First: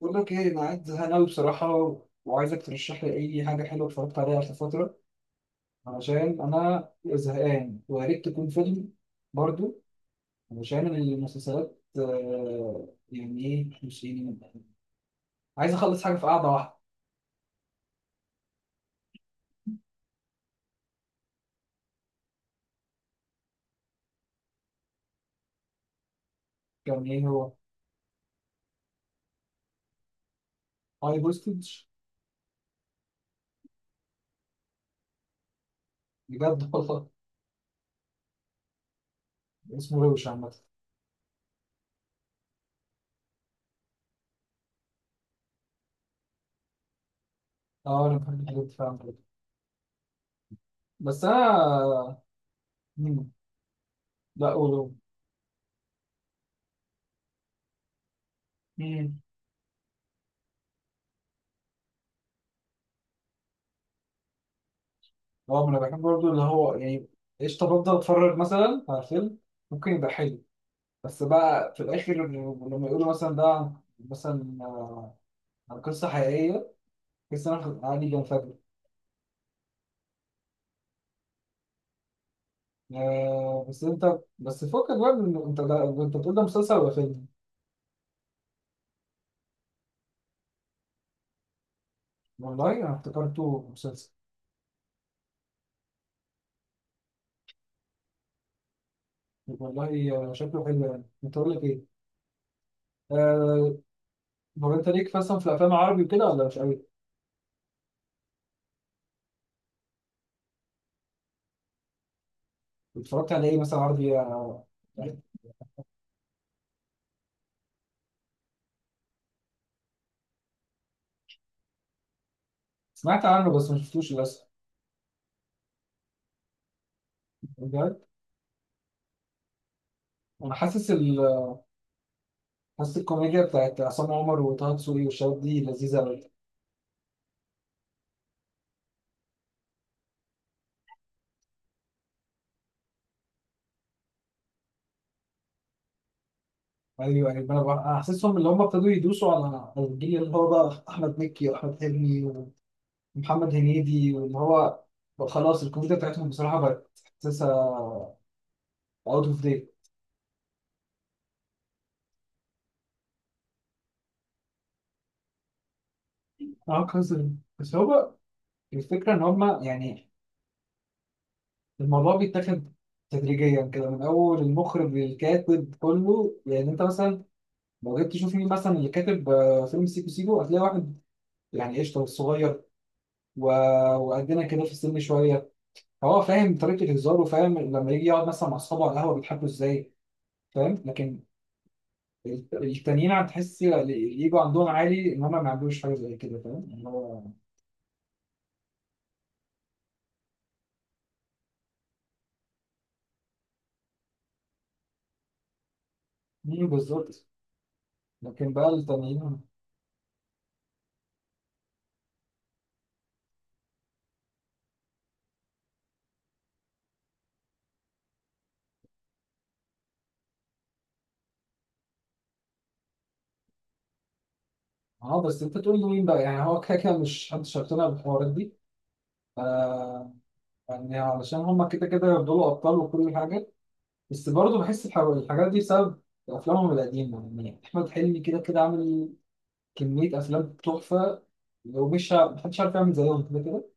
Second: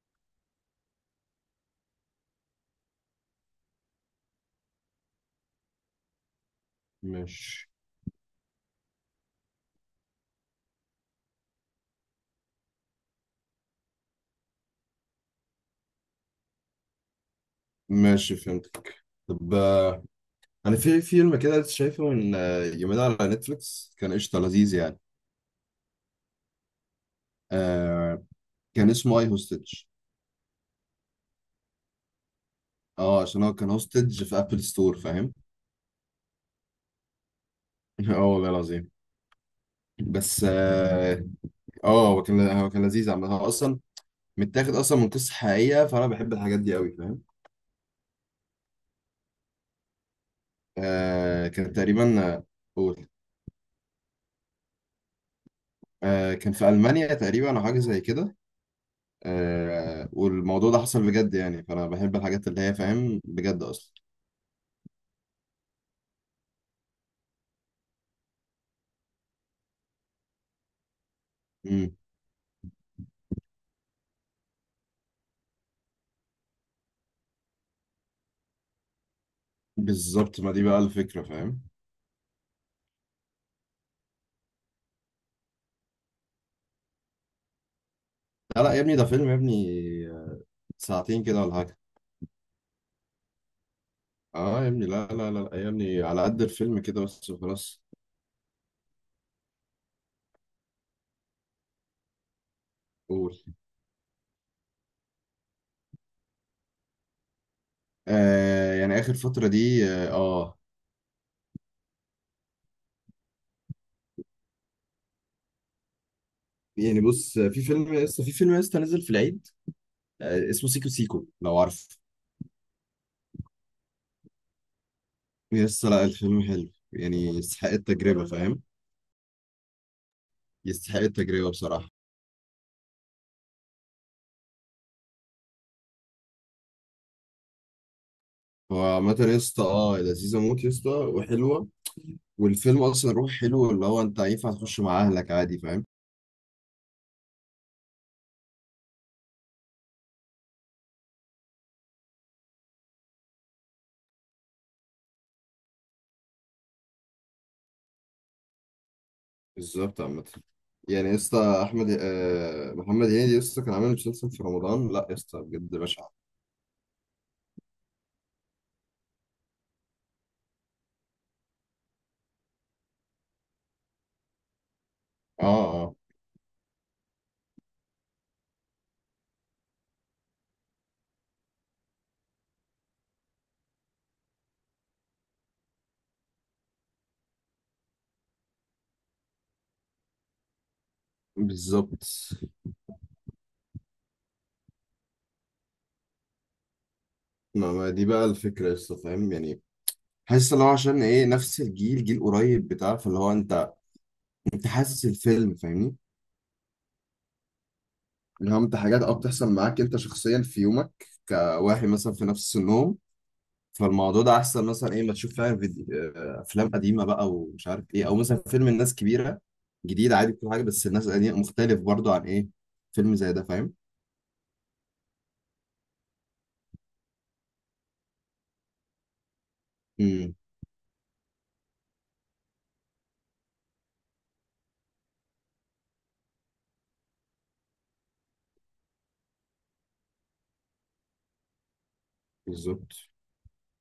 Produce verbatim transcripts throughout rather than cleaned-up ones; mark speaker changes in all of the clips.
Speaker 1: بقول لك ايه، انا قاعد زهقان أوي بصراحه، وعايزك ترشح لي اي حاجه حلوه اتفرجت عليها في فتره، علشان انا
Speaker 2: ماشي،
Speaker 1: زهقان، ويا ريت تكون فيلم برضو. علشان المسلسلات آه، يعني ايه، مش يعني عايز اخلص حاجه في قعده واحده.
Speaker 2: ماشي، فهمتك. طب، آه، انا في فيلم كده لسه شايفه من آه، يومين على نتفليكس، كان قشطه لذيذ يعني.
Speaker 1: كان ايه هو؟
Speaker 2: آه كان اسمه اي هوستج.
Speaker 1: هاي بوستج؟
Speaker 2: اه عشان هو كان هوستج في ابل ستور، فاهم؟
Speaker 1: بجد والله؟
Speaker 2: اه، والله العظيم.
Speaker 1: اسمه روش
Speaker 2: بس
Speaker 1: عامه.
Speaker 2: اه آه، هو كان هو كان لذيذ عامة. هو اصلا متاخد اصلا من قصه حقيقيه، فانا بحب الحاجات دي قوي، فاهم؟
Speaker 1: اه، انا بحب الحاجات دي فعلا كده. بس
Speaker 2: آه كان
Speaker 1: انا
Speaker 2: تقريبا آه، قول.
Speaker 1: مم. لا قولوا.
Speaker 2: آه كان في المانيا تقريبا او حاجه زي كده. آه والموضوع ده حصل بجد يعني، فانا بحب الحاجات اللي هي، فاهم، بجد اصلا.
Speaker 1: اه، ما انا بحب برضو، اللي هو يعني قشطه. بفضل اتفرج مثلا على فيلم ممكن يبقى حلو، بس بقى في
Speaker 2: امم
Speaker 1: الاخر لما يقولوا مثلا ده عن- مثلا آه، عن قصه حقيقيه، تحس ان انا عادي بنفجر.
Speaker 2: بالظبط، ما دي بقى الفكره، فاهم؟
Speaker 1: آه، بس انت، بس فكك بقى من، انت ده انت بتقول ده مسلسل ولا فيلم؟
Speaker 2: لا، لا، يا ابني، ده فيلم يا ابني. ساعتين كده ولا حاجه.
Speaker 1: والله انا افتكرته مسلسل.
Speaker 2: اه، يا ابني، لا، لا، لا، لا يا ابني، على قد الفيلم كده بس وخلاص.
Speaker 1: والله آه، شكله حلو. يعني انت اقول لك ايه؟
Speaker 2: قول.
Speaker 1: آه، هو انت ليك مثلا في الافلام العربي وكده ولا مش قوي؟
Speaker 2: آه يعني اخر فتره دي. اه آه.
Speaker 1: اتفرجت على ايه مثلا عربي؟ آه،
Speaker 2: يعني بص، في فيلم لسه في فيلم لسه نزل في العيد. آه اسمه سيكو سيكو، لو عارف.
Speaker 1: سمعت عنه بس ما شفتوش للاسف.
Speaker 2: لسه لا، الفيلم حلو يعني، يستحق
Speaker 1: بجد؟
Speaker 2: التجربه، فاهم؟
Speaker 1: انا حاسس
Speaker 2: يستحق
Speaker 1: ال...
Speaker 2: التجربه بصراحه.
Speaker 1: حاسس الكوميديا بتاعت عصام عمر وطه دسوقي والشباب دي لذيذه قوي.
Speaker 2: هو عامة يا اسطى، اه لذيذة موت يا اسطى وحلوة. والفيلم أصلا روح حلو، اللي هو أنت ينفع تخش مع أهلك عادي، فاهم؟
Speaker 1: ايوه ايوه، انا بقى- حاسسهم اللي هم ابتدوا يدوسوا على على الجيل اللي هو بقى احمد مكي واحمد حلمي ومحمد هنيدي، واللي هو بقى خلاص الكوميديا بتاعتهم بصراحه بقت، حاسسها اوت اوف ديت.
Speaker 2: بالظبط، عامة يعني يا اسطى أحمد آه محمد هنيدي، يا اسطى كان عامل مسلسل في رمضان لا يا اسطى بجد بشع.
Speaker 1: اه كذا. بس هو بقى الفكره ان هم يعني الموضوع بيتاخد تدريجيا كده، من اول المخرج
Speaker 2: اه،
Speaker 1: للكاتب
Speaker 2: اه،
Speaker 1: كله. يعني انت مثلا لو جيت تشوف مين مثلا اللي كاتب آه، فيلم سيكو سيكو، هتلاقي واحد يعني قشطه والصغير وقدنا كده في السن شويه، هو فاهم طريقة هزاره، وفاهم لما يجي يقعد مثلا مع أصحابه على القهوة بيضحكوا إزاي، فاهم. لكن
Speaker 2: بالظبط
Speaker 1: الت- التانيين هتحس الإيجو عندهم عالي، إن هما ما عندوش حاجة زي كده، فاهم اللي هو.
Speaker 2: ما ما دي بقى الفكرة يا اسطى، فاهم يعني؟ حاسس اللي هو عشان ايه نفس الجيل، جيل قريب بتاع، فاللي هو انت، انت حاسس الفيلم، فاهمني؟
Speaker 1: مين بالظبط؟
Speaker 2: اللي
Speaker 1: لكن
Speaker 2: هو
Speaker 1: بقى
Speaker 2: انت حاجات اه
Speaker 1: التانيين،
Speaker 2: بتحصل معاك انت شخصيا في يومك كواحد مثلا في نفس سنهم. فالموضوع ده احسن مثلا، ايه، ما تشوف فعلا فيديو، آه، افلام قديمه بقى ومش عارف ايه، او مثلا فيلم الناس كبيره جديد عادي. كل حاجه، بس الناس القديمه مختلف برضو عن ايه، فيلم زي ده، فاهم؟
Speaker 1: أه بس أنت تقول له مين بقى؟ يعني هو كده كده مش محدش هيقتنع بالحوارات دي. آه،
Speaker 2: امم.
Speaker 1: يعني علشان هما كده كده يفضلوا أبطال وكل حاجة. بس برضه بحس الح- الحاجات دي بسبب أفلامهم القديمة. يعني أحمد حلمي كده كده عامل كمية أفلام تحفة، ومش ه- محدش عارف
Speaker 2: بالظبط.
Speaker 1: يعمل زيهم كده كده.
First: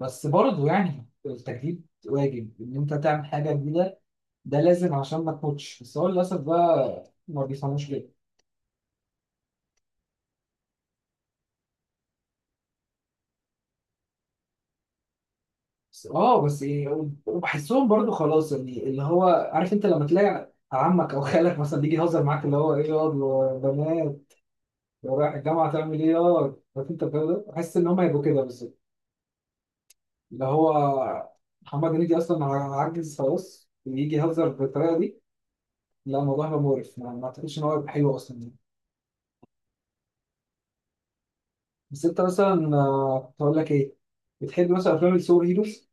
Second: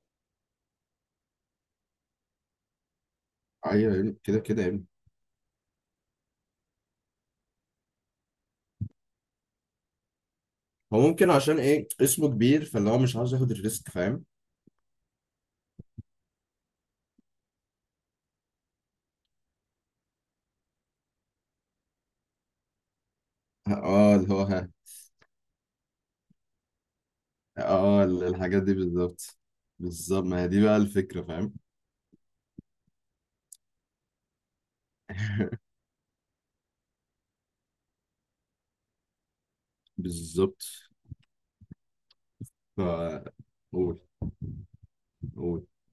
Speaker 1: بس برضه يعني التجديد واجب، ان انت تعمل حاجه
Speaker 2: ايوه
Speaker 1: جديده.
Speaker 2: يعني كده
Speaker 1: ده
Speaker 2: كده يعني.
Speaker 1: لازم عشان ما تموتش، بس هو للاسف بقى ما بيفهموش كده.
Speaker 2: هو ممكن عشان ايه اسمه كبير، فاللي هو مش عاوز ياخد الريسك، فاهم؟
Speaker 1: بس اه، بس ايه، وبحسهم برضه خلاص يعني اللي هو، عارف انت لما تلاقي عمك او خالك مثلا بيجي يهزر معاك، اللي هو ايه ياض يا
Speaker 2: اه،
Speaker 1: بنات،
Speaker 2: اللي هو، ها،
Speaker 1: يا رايح الجامعه تعمل ايه، يا عارف انت الجو ده. بحس ان هم
Speaker 2: اه،
Speaker 1: يبقوا
Speaker 2: ال-
Speaker 1: كده
Speaker 2: الحاجات
Speaker 1: بس.
Speaker 2: دي بالظبط. بالظبط، ما
Speaker 1: اللي
Speaker 2: هي دي
Speaker 1: هو
Speaker 2: بقى الفكره، فاهم؟
Speaker 1: محمد هنيدي اصلا عجز خلاص، ويجي يهزر بالطريقه دي، لا الموضوع هيبقى مقرف، ما ما اعتقدش ان هو هيبقى حلو اصلا.
Speaker 2: بالظبط.
Speaker 1: بس انت مثلا
Speaker 2: ف
Speaker 1: آه، كنت هقول لك ايه،
Speaker 2: قول،
Speaker 1: بتحب مثلا افلام السوبر
Speaker 2: قول.
Speaker 1: هيروز؟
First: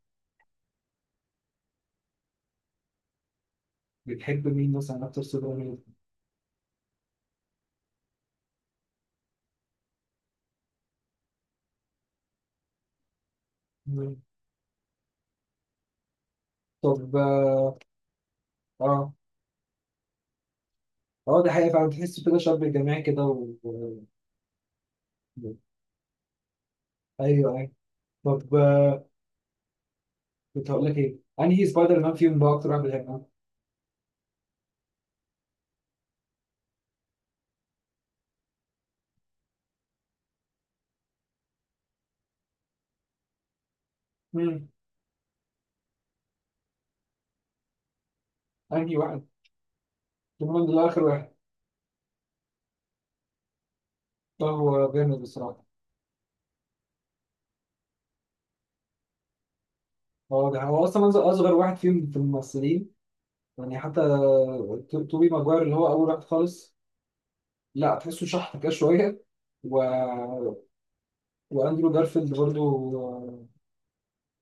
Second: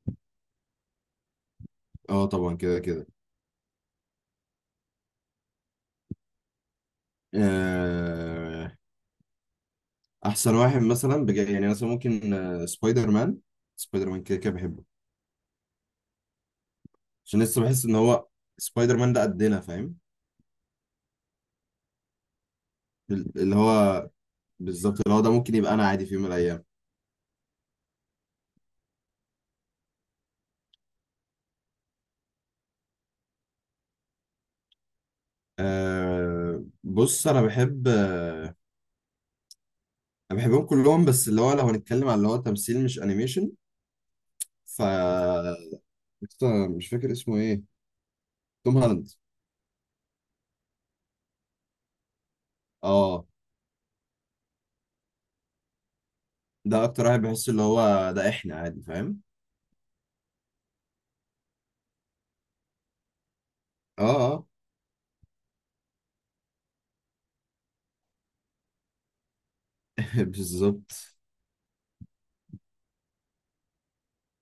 Speaker 2: اه، طبعا كده كده.
Speaker 1: بتحب مين مثلا اكتر سوبر هيرو؟
Speaker 2: آه، احسن واحد مثلا بجد يعني، مثلا ممكن آه، سبايدر مان. سبايدر
Speaker 1: مم.
Speaker 2: مان كده كده بحبه،
Speaker 1: طب
Speaker 2: عشان
Speaker 1: اه،
Speaker 2: لسه بحس ان هو سبايدر
Speaker 1: اه
Speaker 2: مان ده قدنا، فاهم؟
Speaker 1: آه، دي حقيقة فعلا، تحس كده شاب جماعي كده
Speaker 2: ال-
Speaker 1: و...
Speaker 2: اللي
Speaker 1: و-.
Speaker 2: هو بالظبط، اللي هو ده ممكن يبقى انا عادي في يوم من الايام.
Speaker 1: ايوه ايوه. طب آه، كنت هقول لك ايه، انهي سبايدر مان فيهم بقى اكتر واحد بتحبه؟
Speaker 2: أه، بص، انا بحب انا بحبهم كلهم، بس اللي هو لو هنتكلم على اللي هو تمثيل مش انيميشن.
Speaker 1: مم.
Speaker 2: ف لسه مش فاكر اسمه ايه. توم
Speaker 1: انهي
Speaker 2: هولاند.
Speaker 1: واحد؟ توم هولاند ده اخر واحد.
Speaker 2: اه،
Speaker 1: ده هو جامد بصراحة.
Speaker 2: ده اكتر واحد بحس اللي هو ده احنا عادي، فاهم؟
Speaker 1: هو ده هو اصلا أصغر أصغر واحد فيهم في الممثلين. يعني حتى
Speaker 2: اه. آه.
Speaker 1: آه، تو- توبي ماجواير اللي هو اول واحد خالص، لا تحسه شحط كده شوية و...
Speaker 2: بالظبط.
Speaker 1: واندرو جارفيلد برضو، آه،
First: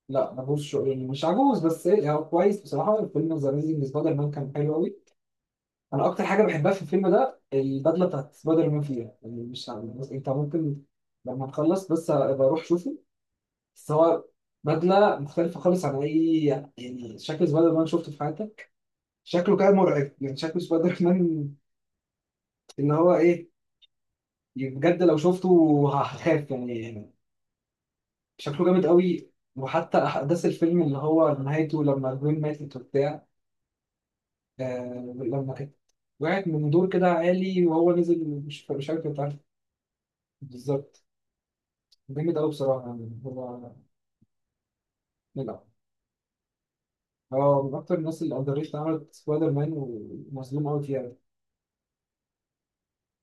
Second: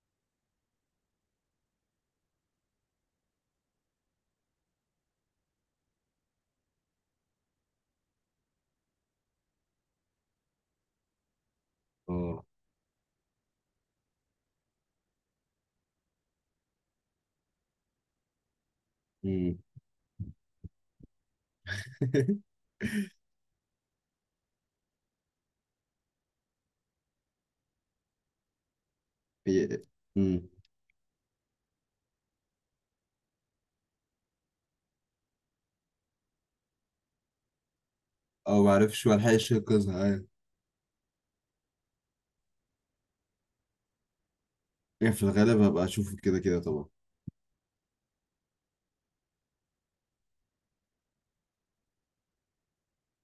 Speaker 1: لا ملهوش شغل يعني، مش عجوز بس ايه، يعني هو كويس بصراحه. الفيلم ذا اميزنج سبايدر مان كان حلو قوي. انا اكتر حاجه بحبها في الفيلم ده البدله بتاعت سبايدر مان فيها، يعني مش عارف، بس انت ممكن لما تخلص بس
Speaker 2: اه.
Speaker 1: ابقى اروح شوفه. بس هو بدله مختلفه خالص عن اي، يعني شكل سبايدر مان شفته في حياتك. شكله
Speaker 2: مم.
Speaker 1: كان مرعب، يعني شكل سبايدر مان اللي هو ايه، بجد لو شفته هخاف يعني، شكله جامد قوي.
Speaker 2: هي-
Speaker 1: وحتى
Speaker 2: مم.
Speaker 1: احداث الفيلم اللي هو نهايته لما البنت ماتت وبتاع، آه لما كانت وقعت من دور كده عالي وهو نزل،
Speaker 2: اه،
Speaker 1: مش مش عارف،
Speaker 2: معرفش،
Speaker 1: انت عارف؟
Speaker 2: ملحقش انقذها، ايوه.
Speaker 1: بالظبط. جامد قوي بصراحه يعني. هو
Speaker 2: يعني في الغالب
Speaker 1: لا،
Speaker 2: هبقى اشوفه كده كده طبعا.
Speaker 1: هو من اكتر الناس اللي اندريت عملت سبايدر مان، ومظلوم قوي فيها.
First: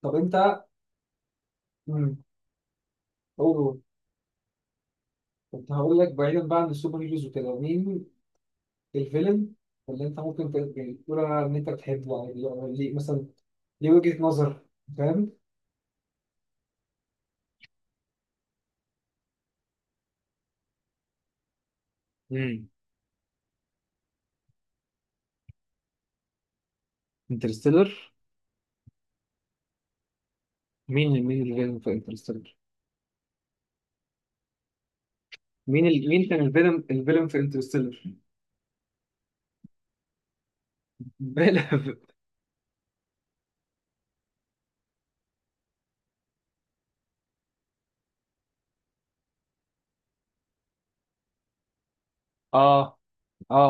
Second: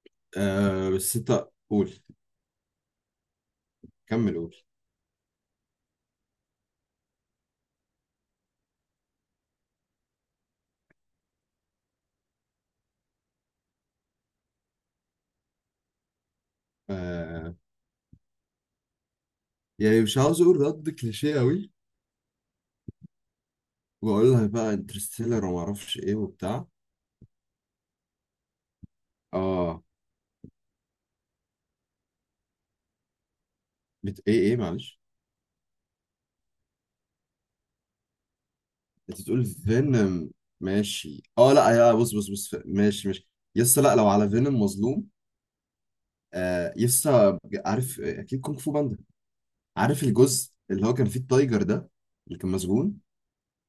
Speaker 1: طب انت،
Speaker 2: آه، بس انت قول،
Speaker 1: امم، قول،
Speaker 2: كمل قول.
Speaker 1: كنت هقول لك، بعيدا بقى عن السوبر هيروز وكده، مين الفيلن اللي انت ممكن ت- يعني تقول ان انت بتحبه، يعني ليه مثلا؟ ليه وجهة نظر؟
Speaker 2: آه يعني مش عاوز اقول رد كليشيه قوي
Speaker 1: فاهم؟
Speaker 2: واقول لها بقى انترستيلر وما اعرفش ايه وبتاع.
Speaker 1: انترستيلر؟
Speaker 2: اه،
Speaker 1: مين، مين الفيلم في انترستيلر؟
Speaker 2: بت... ايه ايه معلش.
Speaker 1: مين ال... مين كان الفيلم، الفيلم في انترستيلر؟
Speaker 2: انت بتقول فينوم. ماشي، اه،
Speaker 1: بلا
Speaker 2: لا، يا
Speaker 1: اه،
Speaker 2: بص، بص، بص، ماشي، ماشي. يسا لا، لو على فينوم مظلوم. آه يسا، عارف اكيد كونغ فو باندا؟ عارف الجزء اللي هو كان فيه التايجر ده، اللي كان
Speaker 1: اه
Speaker 2: مسجون؟
Speaker 1: اه.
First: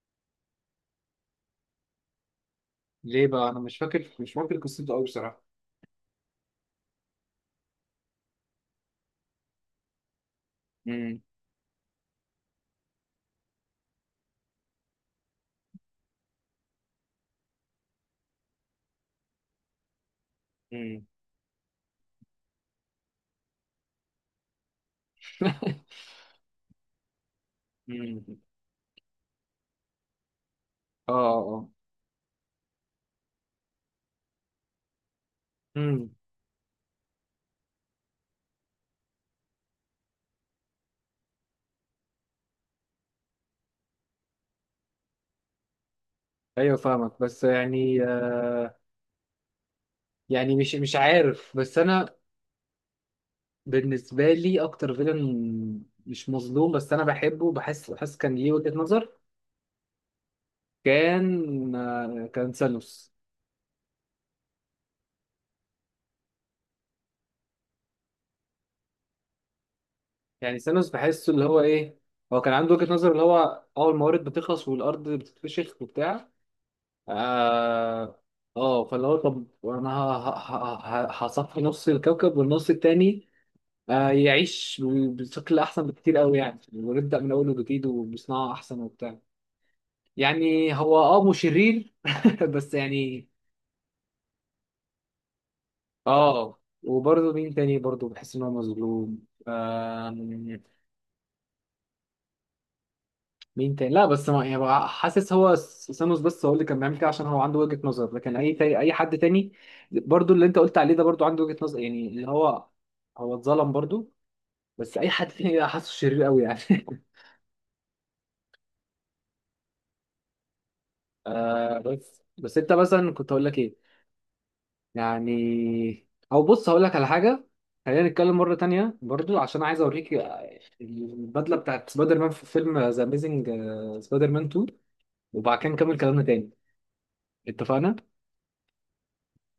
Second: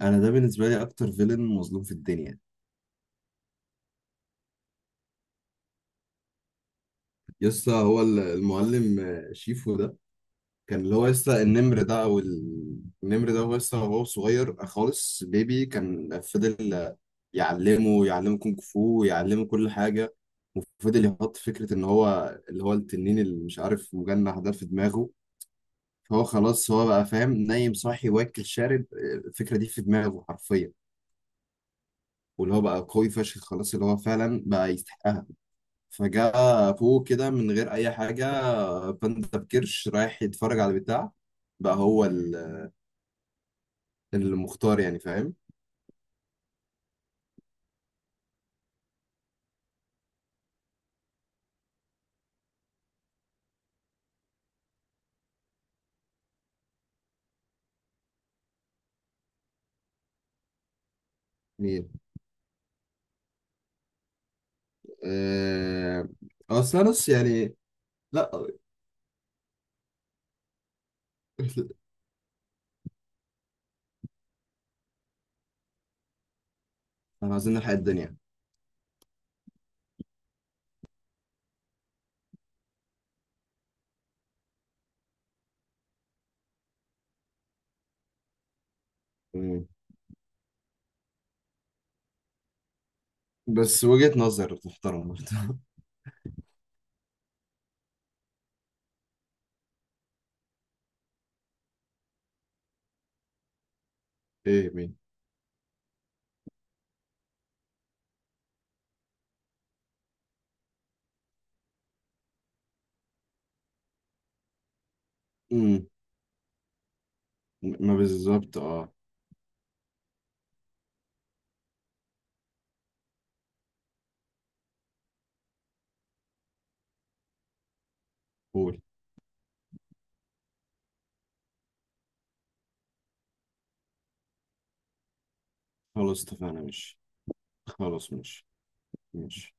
Speaker 2: انا ده بالنسبه لي اكتر فيلن مظلوم في الدنيا.
Speaker 1: ليه بقى؟ انا مش فاكر، مش فاكر قصته قوي بصراحه.
Speaker 2: يسا، هو ال- المعلم آه، شيفو ده كان اللي هو
Speaker 1: امم،
Speaker 2: لسه النمر ده او ال- النمر ده هو لسه هو صغير خالص بيبي، كان فضل يعلمه يعلمه كونغ فو، يعلمه كل حاجه. وفضل
Speaker 1: امم،
Speaker 2: يحط فكره ان هو اللي هو التنين اللي مش عارف مجنح ده في دماغه. فهو خلاص هو بقى فاهم نايم صاحي
Speaker 1: امم.
Speaker 2: واكل شارب، الفكره دي في دماغه حرفيا.
Speaker 1: اه، اه،
Speaker 2: واللي هو بقى قوي فشخ خلاص، اللي هو فعلا بقى يستحقها.
Speaker 1: امم.
Speaker 2: فجاء فوق كده من غير اي حاجه، باندا بكرش رايح يتفرج على البتاع، بقى هو ال المختار يعني، فاهم؟
Speaker 1: ايوه فاهمك بس يعني آه، يعني مش مش عارف، بس انا بالنسبه لي اكتر فيلم مش مظلوم بس انا بحبه، بحس بحس كان ليه وجهة نظر، كان
Speaker 2: مين؟
Speaker 1: آه كان ثانوس.
Speaker 2: آه... اصل نص يعني. لا.
Speaker 1: يعني ثانوس بحسه اللي هو ايه، هو كان عنده وجهة نظر، اللي هو اه الموارد بتخلص والارض بتتفشخ وبتاع.
Speaker 2: احنا عايزين نلحق الدنيا.
Speaker 1: اه اه. فاللي هو طب انا ه- ه- ه- ه- هصفي نص الكوكب، والنص التاني آه يعيش بشكل احسن بكتير قوي يعني، ونبدأ من اول وجديد وبصناعة احسن وبتاع.
Speaker 2: مم.
Speaker 1: يعني هو اه مشرير بس يعني.
Speaker 2: بس وجهة نظر تحترم برضه.
Speaker 1: اه، وبرضه مين تاني برضه بحس ان هو مظلوم؟ آه، مين تاني؟ لا بس ما يعني
Speaker 2: ايه،
Speaker 1: بقى،
Speaker 2: مين؟
Speaker 1: حاسس هو سانوس بس هو اللي كان بيعمل كده عشان هو عنده وجهة نظر، لكن اي تاني، اي حد تاني برضو اللي انت قلت عليه ده برضو عنده وجهة نظر، يعني اللي هو هو اتظلم برضو، بس اي حد تاني ده
Speaker 2: مم.
Speaker 1: حاسه شرير قوي يعني
Speaker 2: ما بالظبط، اه.
Speaker 1: آه، بس بس انت مثلا كنت هقول لك ايه، يعني او بص هقول لك على حاجة، خلينا نتكلم مرة
Speaker 2: قول.
Speaker 1: تانية برضو، عشان عايز اوريك البدلة بتاعت سبايدر مان في فيلم ذا اميزنج سبايدر مان اتنين، وبعد كده نكمل
Speaker 2: خلاص،
Speaker 1: كلامنا تاني.
Speaker 2: اتفقنا، ماشي.
Speaker 1: اتفقنا؟
Speaker 2: خلاص، ماشي، ماشي.